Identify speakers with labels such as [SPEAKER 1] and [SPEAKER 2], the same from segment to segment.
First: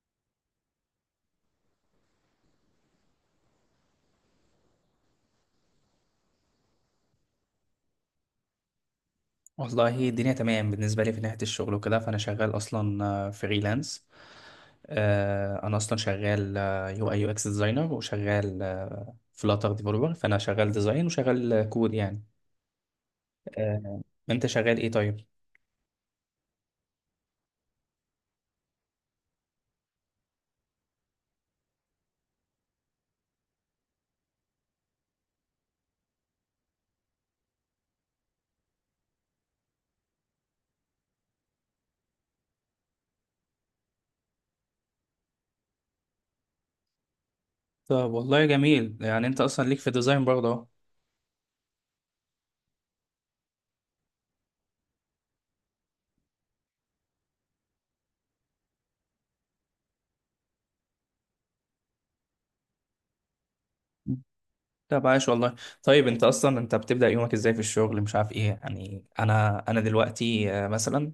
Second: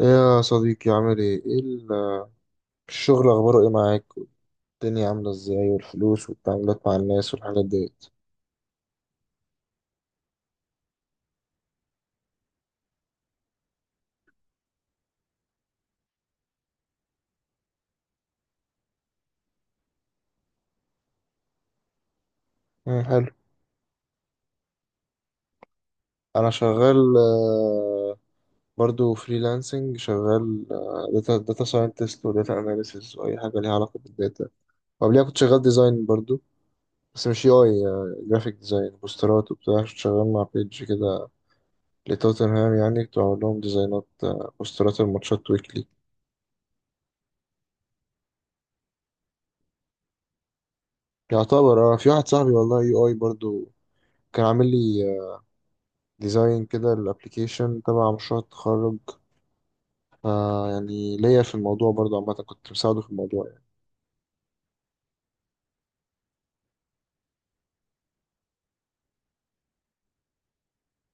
[SPEAKER 1] إيه يا صديقي عامل ايه؟ ايه الشغل اخباره ايه معاك؟ الدنيا عاملة ازاي والفلوس والتعاملات مع الناس والحاجات ديت.
[SPEAKER 2] والله الدنيا تمام بالنسبة لي في ناحية الشغل وكده، فأنا شغال أصلا فريلانس. أنا أصلا شغال يو أي يو إكس ديزاينر وشغال فلاتر ديفلوبر، فأنا شغال ديزاين وشغال كود يعني.
[SPEAKER 1] مم، حلو.
[SPEAKER 2] آه. أنت شغال إيه طيب؟
[SPEAKER 1] انا شغال، برضو فريلانسنج شغال. داتا ساينتست وداتا اناليسيس واي حاجة ليها علاقة بالداتا، وقبليها كنت شغال ديزاين برضو، بس مش يو اي، جرافيك ديزاين بوسترات وبتاع، كنت شغال مع بيج كده لتوتنهام. يعني كنت بعمل لهم ديزاينات، بوسترات الماتشات ويكلي.
[SPEAKER 2] طب والله جميل، يعني أنت أصلا ليك في الديزاين برضه أهو.
[SPEAKER 1] يعتبر اه، في واحد صاحبي والله يو اي برضو، كان عامل لي ديزاين كده الابليكيشن تبع مشروع التخرج. آه، يعني ليا في الموضوع برضه، عامة كنت مساعده في الموضوع يعني.
[SPEAKER 2] طب عايش والله. طيب أنت بتبدأ يومك إزاي في الشغل، مش عارف إيه يعني. أنا دلوقتي مثلا.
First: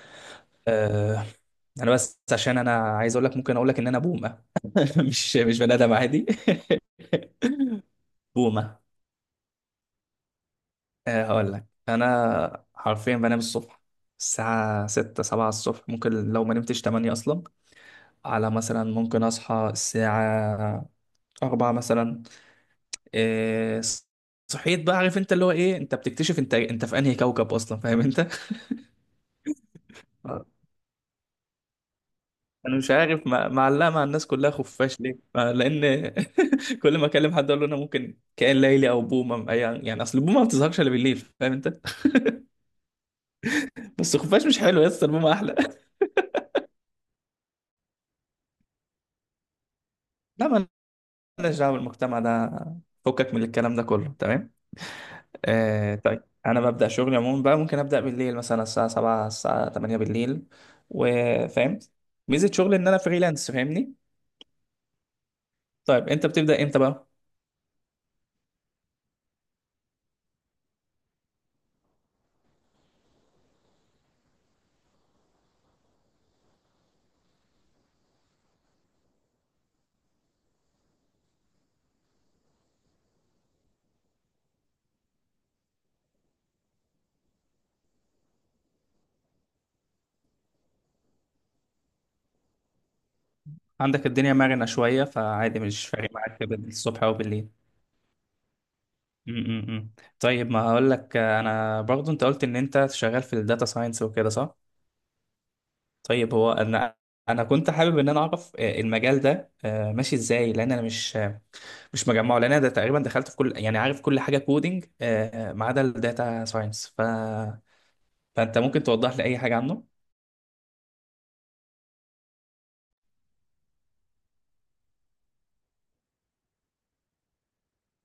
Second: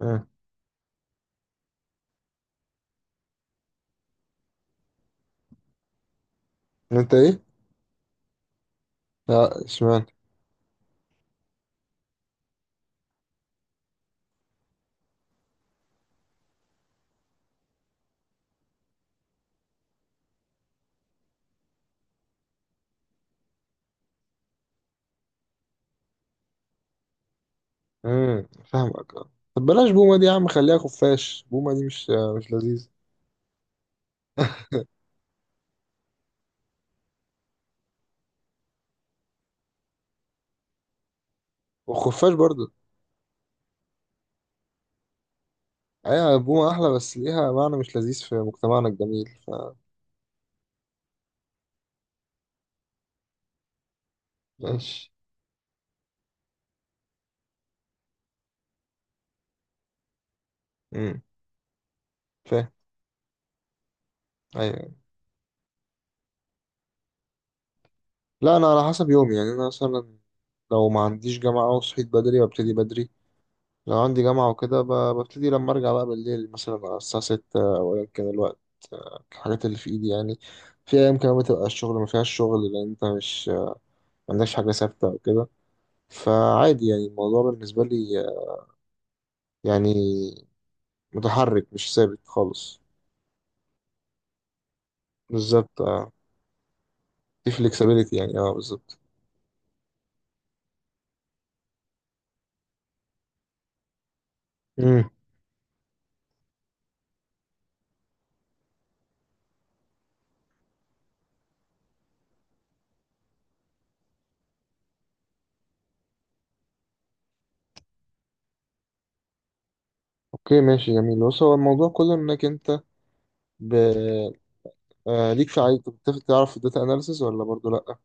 [SPEAKER 1] مم.
[SPEAKER 2] آه، انا بس عشان انا عايز اقول لك ممكن اقول لك ان انا بوم. مش بني ادم عادي.
[SPEAKER 1] انت ايه؟
[SPEAKER 2] بومة.
[SPEAKER 1] لا، اشمعنى؟
[SPEAKER 2] هقول لك انا حرفيا بنام الصبح، الساعة ستة سبعة الصبح، ممكن لو ما نمتش تمانية أصلا. على، مثلا ممكن أصحى الساعة أربعة مثلا. إيه، صحيت بقى، عارف أنت اللي هو إيه، أنت بتكتشف أنت في أنهي كوكب أصلا، فاهم أنت.
[SPEAKER 1] امم، فاهمك اه. طب بلاش بومة دي يا
[SPEAKER 2] آه.
[SPEAKER 1] عم، خليها خفاش، بومة دي مش مش
[SPEAKER 2] أنا
[SPEAKER 1] لذيذ.
[SPEAKER 2] مش عارف معلقة مع الناس كلها خفاش ليه، لأن كل ما أكلم حد أقول له أنا ممكن كائن ليلي أو بومة يعني أصل البومة ما بتظهرش إلا بالليل، فاهم أنت.
[SPEAKER 1] والخفاش برضه.
[SPEAKER 2] بس الخفاش مش حلو يا اسطى، المهم احلى.
[SPEAKER 1] ايوه، بومة احلى، بس ليها معنى مش لذيذ في مجتمعنا الجميل، ف
[SPEAKER 2] لا، ما لناش دعوه بالمجتمع ده، فكك من الكلام ده كله، تمام.
[SPEAKER 1] ماشي.
[SPEAKER 2] آه، طيب انا ببدا شغلي عموما بقى، ممكن ابدا بالليل مثلا الساعه 7 الساعه 8 بالليل.
[SPEAKER 1] امم.
[SPEAKER 2] وفاهم ميزه
[SPEAKER 1] فاهم.
[SPEAKER 2] شغلي ان انا فريلانس، فاهمني.
[SPEAKER 1] ايوه.
[SPEAKER 2] طيب انت بتبدا امتى بقى؟
[SPEAKER 1] لا انا على حسب يومي، يعني انا مثلا لو ما عنديش جامعة وصحيت بدري وابتدي بدري، لو عندي جامعة وكده ببتدي لما أرجع بقى بالليل مثلا على الساعة ستة أو أيا كان الوقت، الحاجات اللي في إيدي يعني. في أيام كمان بتبقى الشغل ما فيهاش شغل، لأن أنت مش ما عندكش حاجة ثابتة أو كده، فعادي يعني الموضوع بالنسبة لي يعني متحرك مش ثابت خالص.
[SPEAKER 2] عندك الدنيا مرنه شويه، فعادي
[SPEAKER 1] بالظبط
[SPEAKER 2] مش فارق
[SPEAKER 1] اه.
[SPEAKER 2] معاك الصبح او بالليل.
[SPEAKER 1] في flexibility يعني، اه بالظبط.
[SPEAKER 2] م- م- م. طيب ما هقول لك، انا برضو انت قلت ان انت شغال في الداتا ساينس وكده، صح؟
[SPEAKER 1] امم.
[SPEAKER 2] طيب هو انا كنت حابب ان انا اعرف المجال ده ماشي ازاي، لان انا مش مش مجمعه، لان انا ده تقريبا دخلت في كل، يعني عارف، كل حاجه كودينج ما عدا الداتا ساينس فانت ممكن توضح لي اي حاجه عنه؟
[SPEAKER 1] اوكي ماشي جميل، بص هو الموضوع كله انك انت ب... آه، ليك في، عايز تعرف الداتا اناليسز ولا برضو لا؟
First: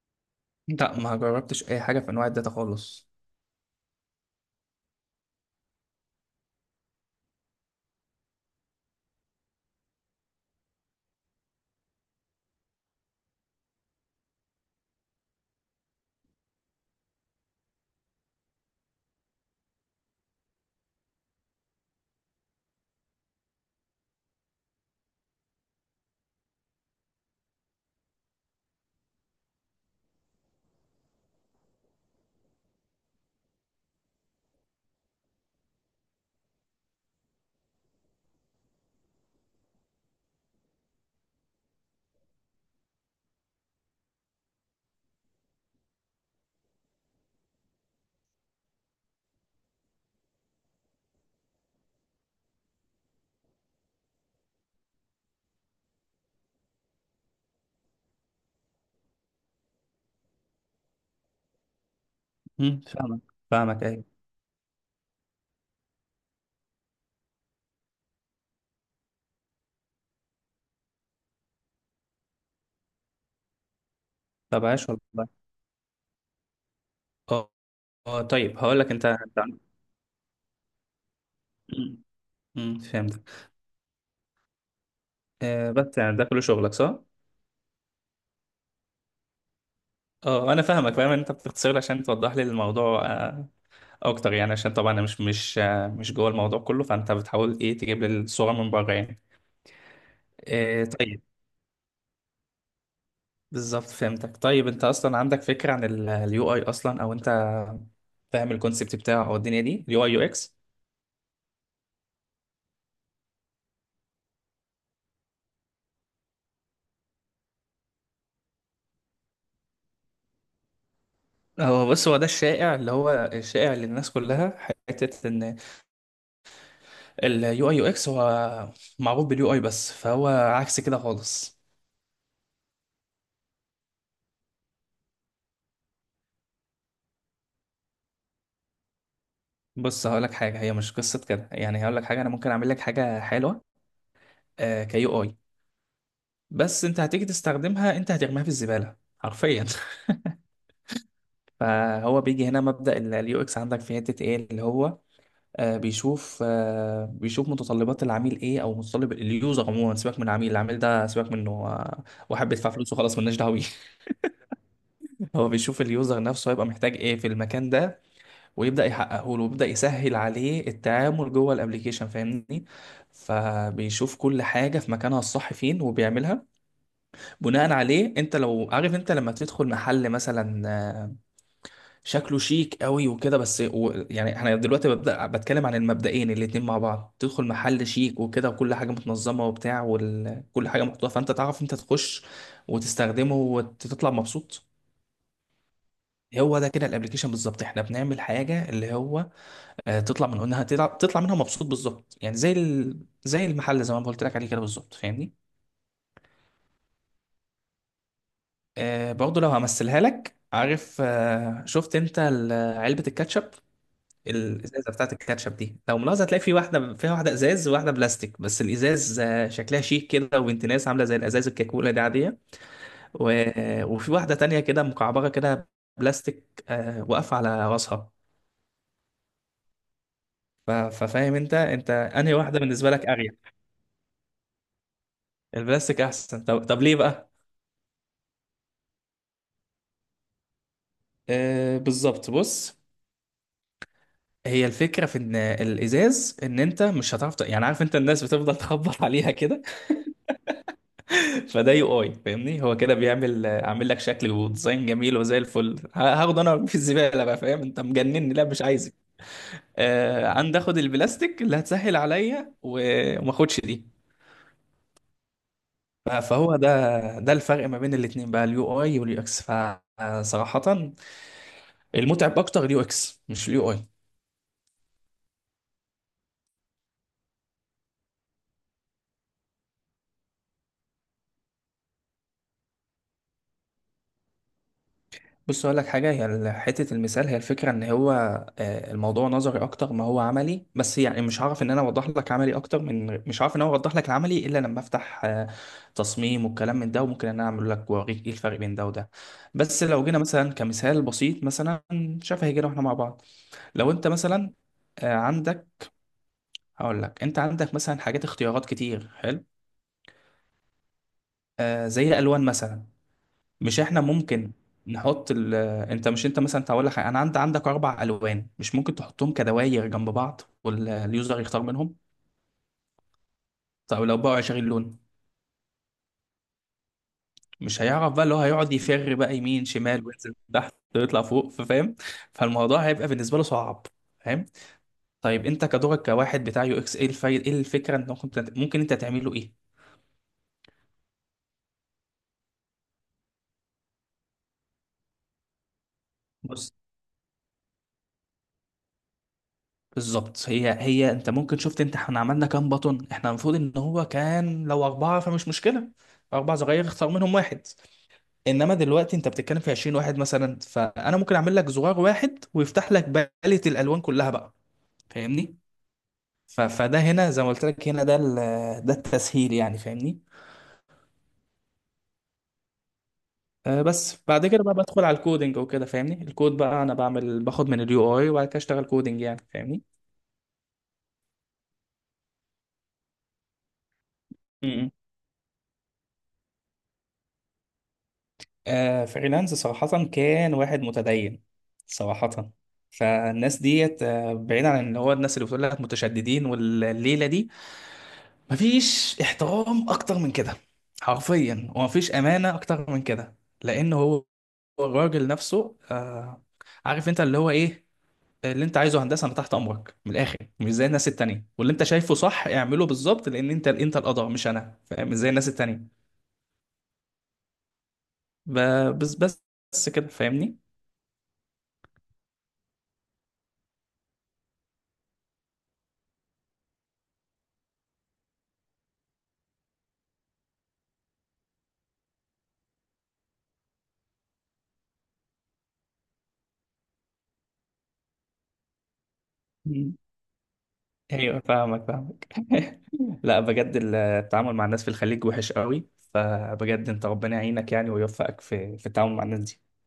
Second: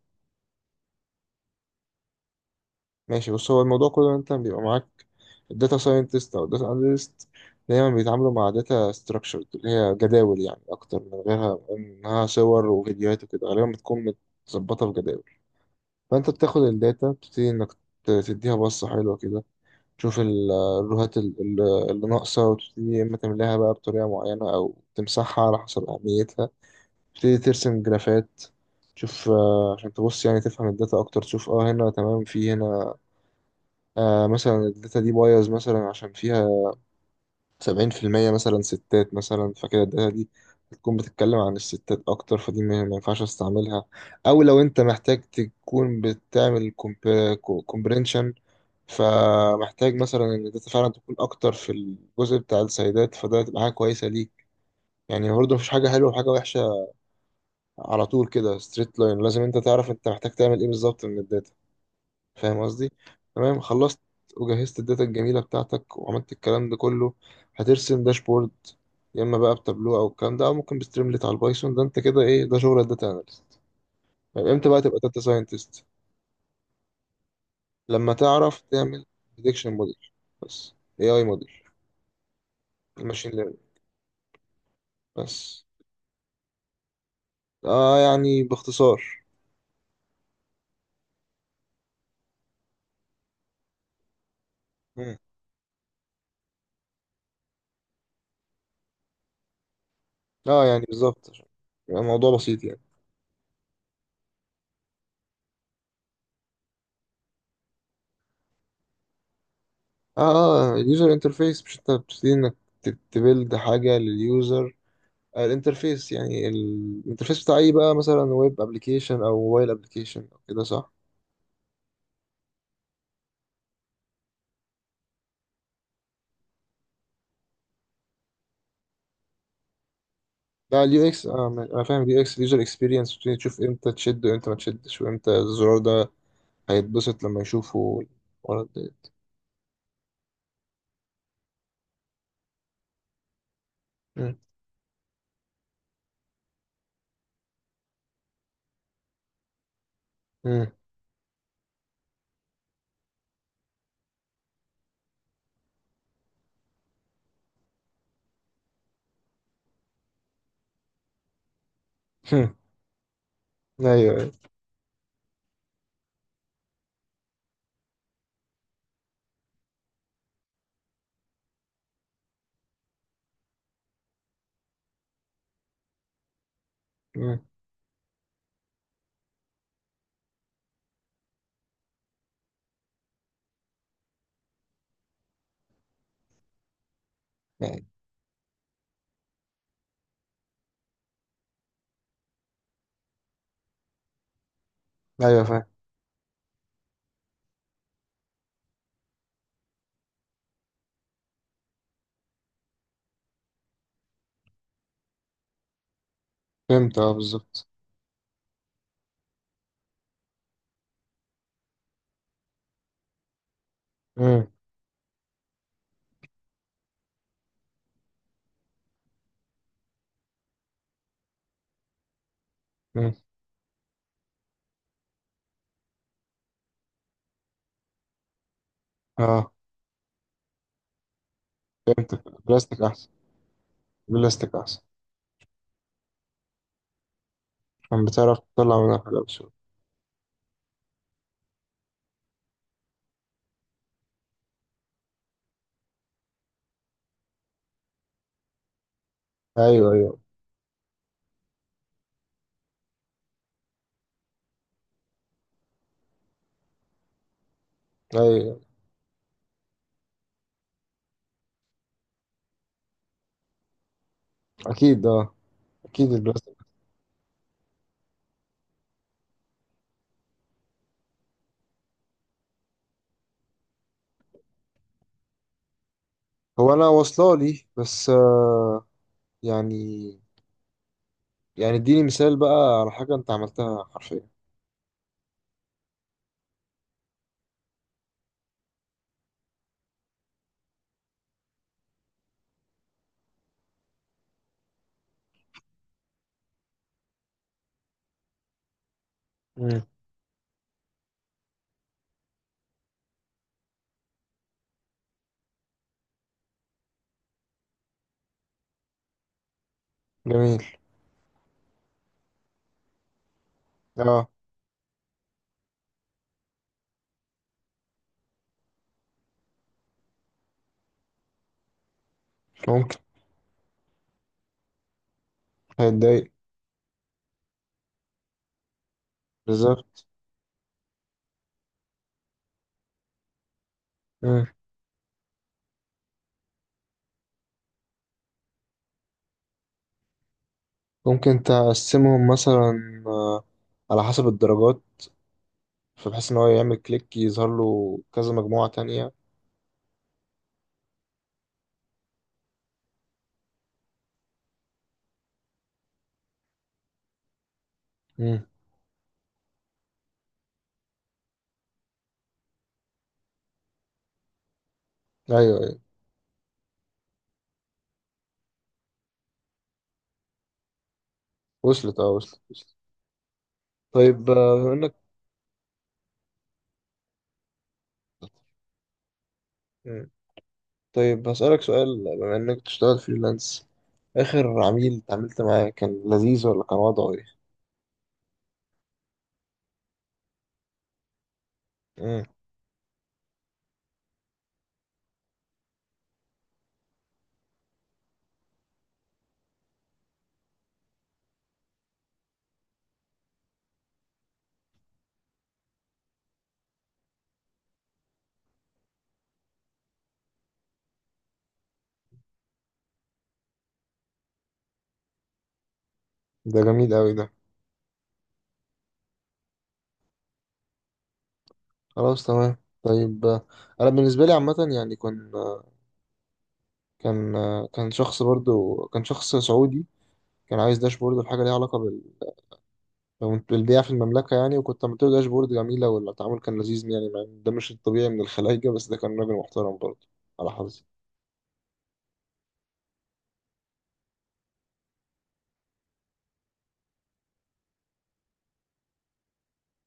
[SPEAKER 2] لا، ما جربتش اي حاجه في انواع الداتا خالص.
[SPEAKER 1] ماشي، بص هو الموضوع كله إن انت بيبقى معاك الداتا ساينتست او الداتا اناليست، دايما بيتعاملوا مع داتا ستراكشرد اللي هي جداول يعني، اكتر من غيرها انها صور وفيديوهات وكده، غالبا بتكون متظبطه في جداول. فانت بتاخد الداتا، بتبتدي انك تديها بصه حلوه كده، تشوف الروهات اللي ناقصه، وتبتدي يا اما تملاها بقى بطريقه معينه او تمسحها على حسب اهميتها. تبتدي ترسم جرافات، تشوف، آه، عشان تبص يعني تفهم الداتا اكتر، تشوف اه هنا تمام، في هنا آه، مثلا الداتا دي بايظ مثلا عشان فيها 70% مثلا ستات مثلا، فكده الداتا دي هتكون بتتكلم عن الستات أكتر، فدي ما ينفعش استعملها. أو لو أنت محتاج تكون بتعمل كومبرينشن، فمحتاج مثلا إن الداتا فعلا تكون أكتر في الجزء بتاع السيدات، فده هتبقى حاجة كويسة ليك. يعني برضه مفيش حاجة حلوة وحاجة وحشة على طول كده ستريت لاين، لازم أنت تعرف أنت محتاج تعمل إيه بالظبط من الداتا. فاهم قصدي؟
[SPEAKER 2] فاهمك
[SPEAKER 1] تمام،
[SPEAKER 2] فاهمك،
[SPEAKER 1] خلصت
[SPEAKER 2] ايوه.
[SPEAKER 1] وجهزت الداتا الجميلة بتاعتك وعملت الكلام ده كله، هترسم داشبورد يا اما بقى بتابلو او الكلام ده، او ممكن بستريملت على البايثون. ده انت كده، ايه ده؟ شغل الداتا اناليست. طيب
[SPEAKER 2] طب
[SPEAKER 1] امتى بقى
[SPEAKER 2] عاش
[SPEAKER 1] تبقى داتا
[SPEAKER 2] والله.
[SPEAKER 1] ساينتست؟
[SPEAKER 2] اه.
[SPEAKER 1] لما
[SPEAKER 2] طيب
[SPEAKER 1] تعرف
[SPEAKER 2] هقول لك
[SPEAKER 1] تعمل
[SPEAKER 2] انت
[SPEAKER 1] بريدكشن موديل، بس، اي موديل
[SPEAKER 2] مم،
[SPEAKER 1] الماشين
[SPEAKER 2] فهمتك.
[SPEAKER 1] ليرنينج، بس.
[SPEAKER 2] بس يعني ده كل شغلك، صح؟
[SPEAKER 1] اه يعني باختصار.
[SPEAKER 2] اه، انا فاهمك، فاهم ان انت بتختصر لي عشان توضح لي الموضوع اكتر، يعني عشان طبعا انا
[SPEAKER 1] مم.
[SPEAKER 2] مش جوه الموضوع كله، فانت بتحاول ايه، تجيب لي الصوره من بره يعني.
[SPEAKER 1] اه يعني
[SPEAKER 2] إيه، طيب.
[SPEAKER 1] بالظبط، عشان يبقى الموضوع بسيط يعني.
[SPEAKER 2] بالظبط فهمتك. طيب انت اصلا عندك فكره عن اليو اي اصلا، او انت فاهم الكونسبت بتاعه، او الدنيا دي اليو اي يو
[SPEAKER 1] اه.
[SPEAKER 2] اكس؟
[SPEAKER 1] اه، اليوزر انترفيس، مش انت بتبتدي انك تبيلد حاجة لليوزر، الانترفيس، يعني الانترفيس بتاع ايه بقى، مثلا ويب ابلكيشن او موبايل ابلكيشن او كده، صح؟
[SPEAKER 2] هو بص، هو ده الشائع، اللي هو الشائع للناس كلها حته ان اليو اي يو اكس هو معروف باليو اي، بس فهو عكس
[SPEAKER 1] لا،
[SPEAKER 2] كده
[SPEAKER 1] اليو اكس
[SPEAKER 2] خالص.
[SPEAKER 1] انا فاهم، اليو اكس اليوزر اكسبيرينس، تشوف امتى تشد وامتى ما تشدش، وامتى الزرار ده هيتبسط لما يشوفه الولد ده.
[SPEAKER 2] بص هقول لك حاجه، هي مش قصه كده يعني، هقول لك حاجه، انا ممكن اعمل لك حاجه حلوه
[SPEAKER 1] مم.
[SPEAKER 2] كيو اي، بس انت هتيجي تستخدمها، انت هترميها في الزبالة حرفيا.
[SPEAKER 1] مم.
[SPEAKER 2] فهو بيجي هنا مبدأ اليو اكس، عندك في حتة ايه اللي هو بيشوف متطلبات العميل ايه، او متطلب اليوزر عموما، سيبك من العميل، العميل ده سيبك منه واحد
[SPEAKER 1] مم.
[SPEAKER 2] بيدفع فلوسه، خلاص ملناش دعوه بيه.
[SPEAKER 1] ايوه، ايوه.
[SPEAKER 2] هو بيشوف اليوزر نفسه هيبقى محتاج ايه في المكان ده، ويبدأ يحققه له، ويبدأ يسهل عليه التعامل جوه الابليكيشن، فاهمني. فبيشوف كل حاجة في مكانها الصح فين وبيعملها.
[SPEAKER 1] مم.
[SPEAKER 2] بناء عليه، انت لو عارف، انت لما تدخل محل مثلا شكله شيك قوي وكده، بس و يعني احنا دلوقتي ببدأ بتكلم عن المبدئين الاتنين مع بعض، تدخل
[SPEAKER 1] يعني-.
[SPEAKER 2] محل شيك وكده وكل حاجة متنظمة وبتاع وكل حاجة محطوطة، فانت تعرف انت تخش وتستخدمه وتطلع مبسوط.
[SPEAKER 1] ايوه فاهم.
[SPEAKER 2] هو ده كده الابليكيشن بالظبط، احنا بنعمل حاجة اللي هو تطلع من انها تطلع منها مبسوط بالظبط، يعني زي زي المحل، زي ما أنا قلت لك عليه كده بالظبط، فاهمني.
[SPEAKER 1] فهمت، اه بالظبط.
[SPEAKER 2] برضه لو همثلها لك، عارف شفت انت علبة الكاتشب،
[SPEAKER 1] مم.
[SPEAKER 2] الازازة بتاعت الكاتشب دي لو ملاحظة، هتلاقي في واحدة فيها واحدة ازاز وواحدة بلاستيك، بس الازاز شكلها شيك كده وبنت ناس عاملة زي الازاز، الكاكولا دي عادية.
[SPEAKER 1] مم.
[SPEAKER 2] و... آه، وفي واحدة تانية كده مكعبرة كده بلاستيك واقفة على راسها.
[SPEAKER 1] اه.
[SPEAKER 2] ففاهم انت انهي واحدة
[SPEAKER 1] بلاستيك
[SPEAKER 2] بالنسبة لك
[SPEAKER 1] احسن،
[SPEAKER 2] اريح؟
[SPEAKER 1] بلاستيك احسن.
[SPEAKER 2] البلاستيك احسن. طب ليه بقى؟
[SPEAKER 1] عشان بتعرف تطلع منها حاجه بسهوله.
[SPEAKER 2] آه بالظبط، بص، هي الفكرة في ان الازاز، ان انت مش هتعرف يعني عارف انت الناس بتفضل تخبط عليها كده.
[SPEAKER 1] ايوه، ايوه،
[SPEAKER 2] فده يو اي فاهمني، هو كده بيعمل عامل لك شكل وديزاين جميل وزي الفل، هاخده انا في الزبالة بقى، فاهم انت؟ مجنني، لا
[SPEAKER 1] ايوه.
[SPEAKER 2] مش عايزك. عندي اخد البلاستيك اللي هتسهل عليا، و- وما اخدش دي.
[SPEAKER 1] اكيد اه، اكيد
[SPEAKER 2] فهو
[SPEAKER 1] البلاستيك.
[SPEAKER 2] ده الفرق ما بين الاتنين بقى، اليو اي واليو اكس، فصراحة المتعب اكتر اليو اكس، مش اليو اي.
[SPEAKER 1] هو انا واصله لي، بس آه، يعني، يعني اديني مثال بقى على حاجه انت عملتها حرفيا.
[SPEAKER 2] بص اقول لك حاجه، هي حته المثال، هي الفكره ان هو الموضوع نظري اكتر ما هو عملي، بس يعني مش هعرف ان انا اوضح لك عملي اكتر من، مش هعرف ان انا اوضح لك العملي الا لما افتح تصميم والكلام من ده، وممكن ان انا اعمل لك واوريك ايه الفرق بين ده وده.
[SPEAKER 1] مم.
[SPEAKER 2] بس لو جينا مثلا كمثال بسيط مثلا شفهي، جينا واحنا مع بعض، لو انت مثلا عندك، هقول لك انت عندك مثلا حاجات اختيارات كتير، حلو.
[SPEAKER 1] جميل.
[SPEAKER 2] زي الالوان مثلا، مش احنا
[SPEAKER 1] اه.
[SPEAKER 2] ممكن نحط انت مش انت مثلا هقول لك انا عندك اربع الوان، مش ممكن تحطهم كدواير جنب بعض واليوزر يختار منهم؟
[SPEAKER 1] ممكن.
[SPEAKER 2] طب لو بقى 20 لون،
[SPEAKER 1] هيتضايق.
[SPEAKER 2] مش هيعرف بقى، اللي هو هيقعد يفر بقى يمين شمال
[SPEAKER 1] بالظبط.
[SPEAKER 2] وينزل تحت ويطلع فوق، فاهم؟ فالموضوع هيبقى بالنسبه له صعب،
[SPEAKER 1] مم.
[SPEAKER 2] فاهم؟ طيب انت كدورك كواحد بتاع يو اكس، ايه الفايد، ايه الفكره، انت ممكن انت تعمله ايه؟
[SPEAKER 1] ممكن تقسمهم مثلا على حسب الدرجات، فبحيث ان هو
[SPEAKER 2] بص
[SPEAKER 1] يعمل كليك يظهر له كذا مجموعه تانية.
[SPEAKER 2] بالظبط، هي انت ممكن، شفت انت احنا عملنا كام بطن، احنا المفروض ان هو كان لو اربعه فمش مشكله، اربع صغير اختار منهم واحد.
[SPEAKER 1] مم.
[SPEAKER 2] انما دلوقتي انت بتتكلم في 20 واحد مثلا، فانا ممكن اعمل لك زرار واحد ويفتح لك باليت الالوان كلها بقى،
[SPEAKER 1] ايوه،
[SPEAKER 2] فاهمني.
[SPEAKER 1] ايوه.
[SPEAKER 2] فده هنا زي ما قلت لك، هنا ده ده التسهيل يعني، فاهمني.
[SPEAKER 1] وصلت اه، وصلت وصلت.
[SPEAKER 2] بس
[SPEAKER 1] طيب،
[SPEAKER 2] بعد
[SPEAKER 1] آه،
[SPEAKER 2] كده
[SPEAKER 1] بما
[SPEAKER 2] بقى
[SPEAKER 1] انك.
[SPEAKER 2] بدخل على الكودينج وكده، فاهمني. الكود بقى انا بعمل، باخد من اليو اي وبعد كده اشتغل كودينج يعني،
[SPEAKER 1] مم. طيب هسألك سؤال، بما انك بتشتغل فريلانس، اخر
[SPEAKER 2] فاهمني.
[SPEAKER 1] عميل اتعاملت معاه كان لذيذ ولا كان وضعه
[SPEAKER 2] آه فريلانس صراحة كان واحد متدين
[SPEAKER 1] ايه؟
[SPEAKER 2] صراحة. فالناس ديت، بعيد عن اللي هو الناس اللي بتقول لك متشددين والليلة دي، مفيش احترام أكتر من كده حرفيا، ومفيش أمانة أكتر من كده. لأن هو الراجل نفسه عارف أنت اللي هو إيه، اللي أنت عايزه، هندسة أنا تحت أمرك من الآخر، مش زي الناس التانية، واللي أنت شايفه صح اعمله بالظبط، لأن أنت القدر مش أنا، فاهم، مش زي الناس التانية.
[SPEAKER 1] ده جميل قوي ده.
[SPEAKER 2] بس كده، فاهمني.
[SPEAKER 1] خلاص، تمام. طيب، انا بالنسبه لي عامه يعني، كان آه، كان شخص برضو، كان شخص سعودي، كان عايز داشبورد وحاجه ليها علاقه بالبيع في المملكه يعني، وكنت عملت له داشبورد جميله، والتعامل كان لذيذ يعني، مع إن ده مش الطبيعي من الخلايجه، بس ده كان راجل محترم برضو، على حظي.
[SPEAKER 2] ايوه فاهمك فاهمك. لا بجد التعامل مع الناس في الخليج وحش قوي، فبجد انت ربنا يعينك يعني ويوفقك في التعامل مع الناس دي.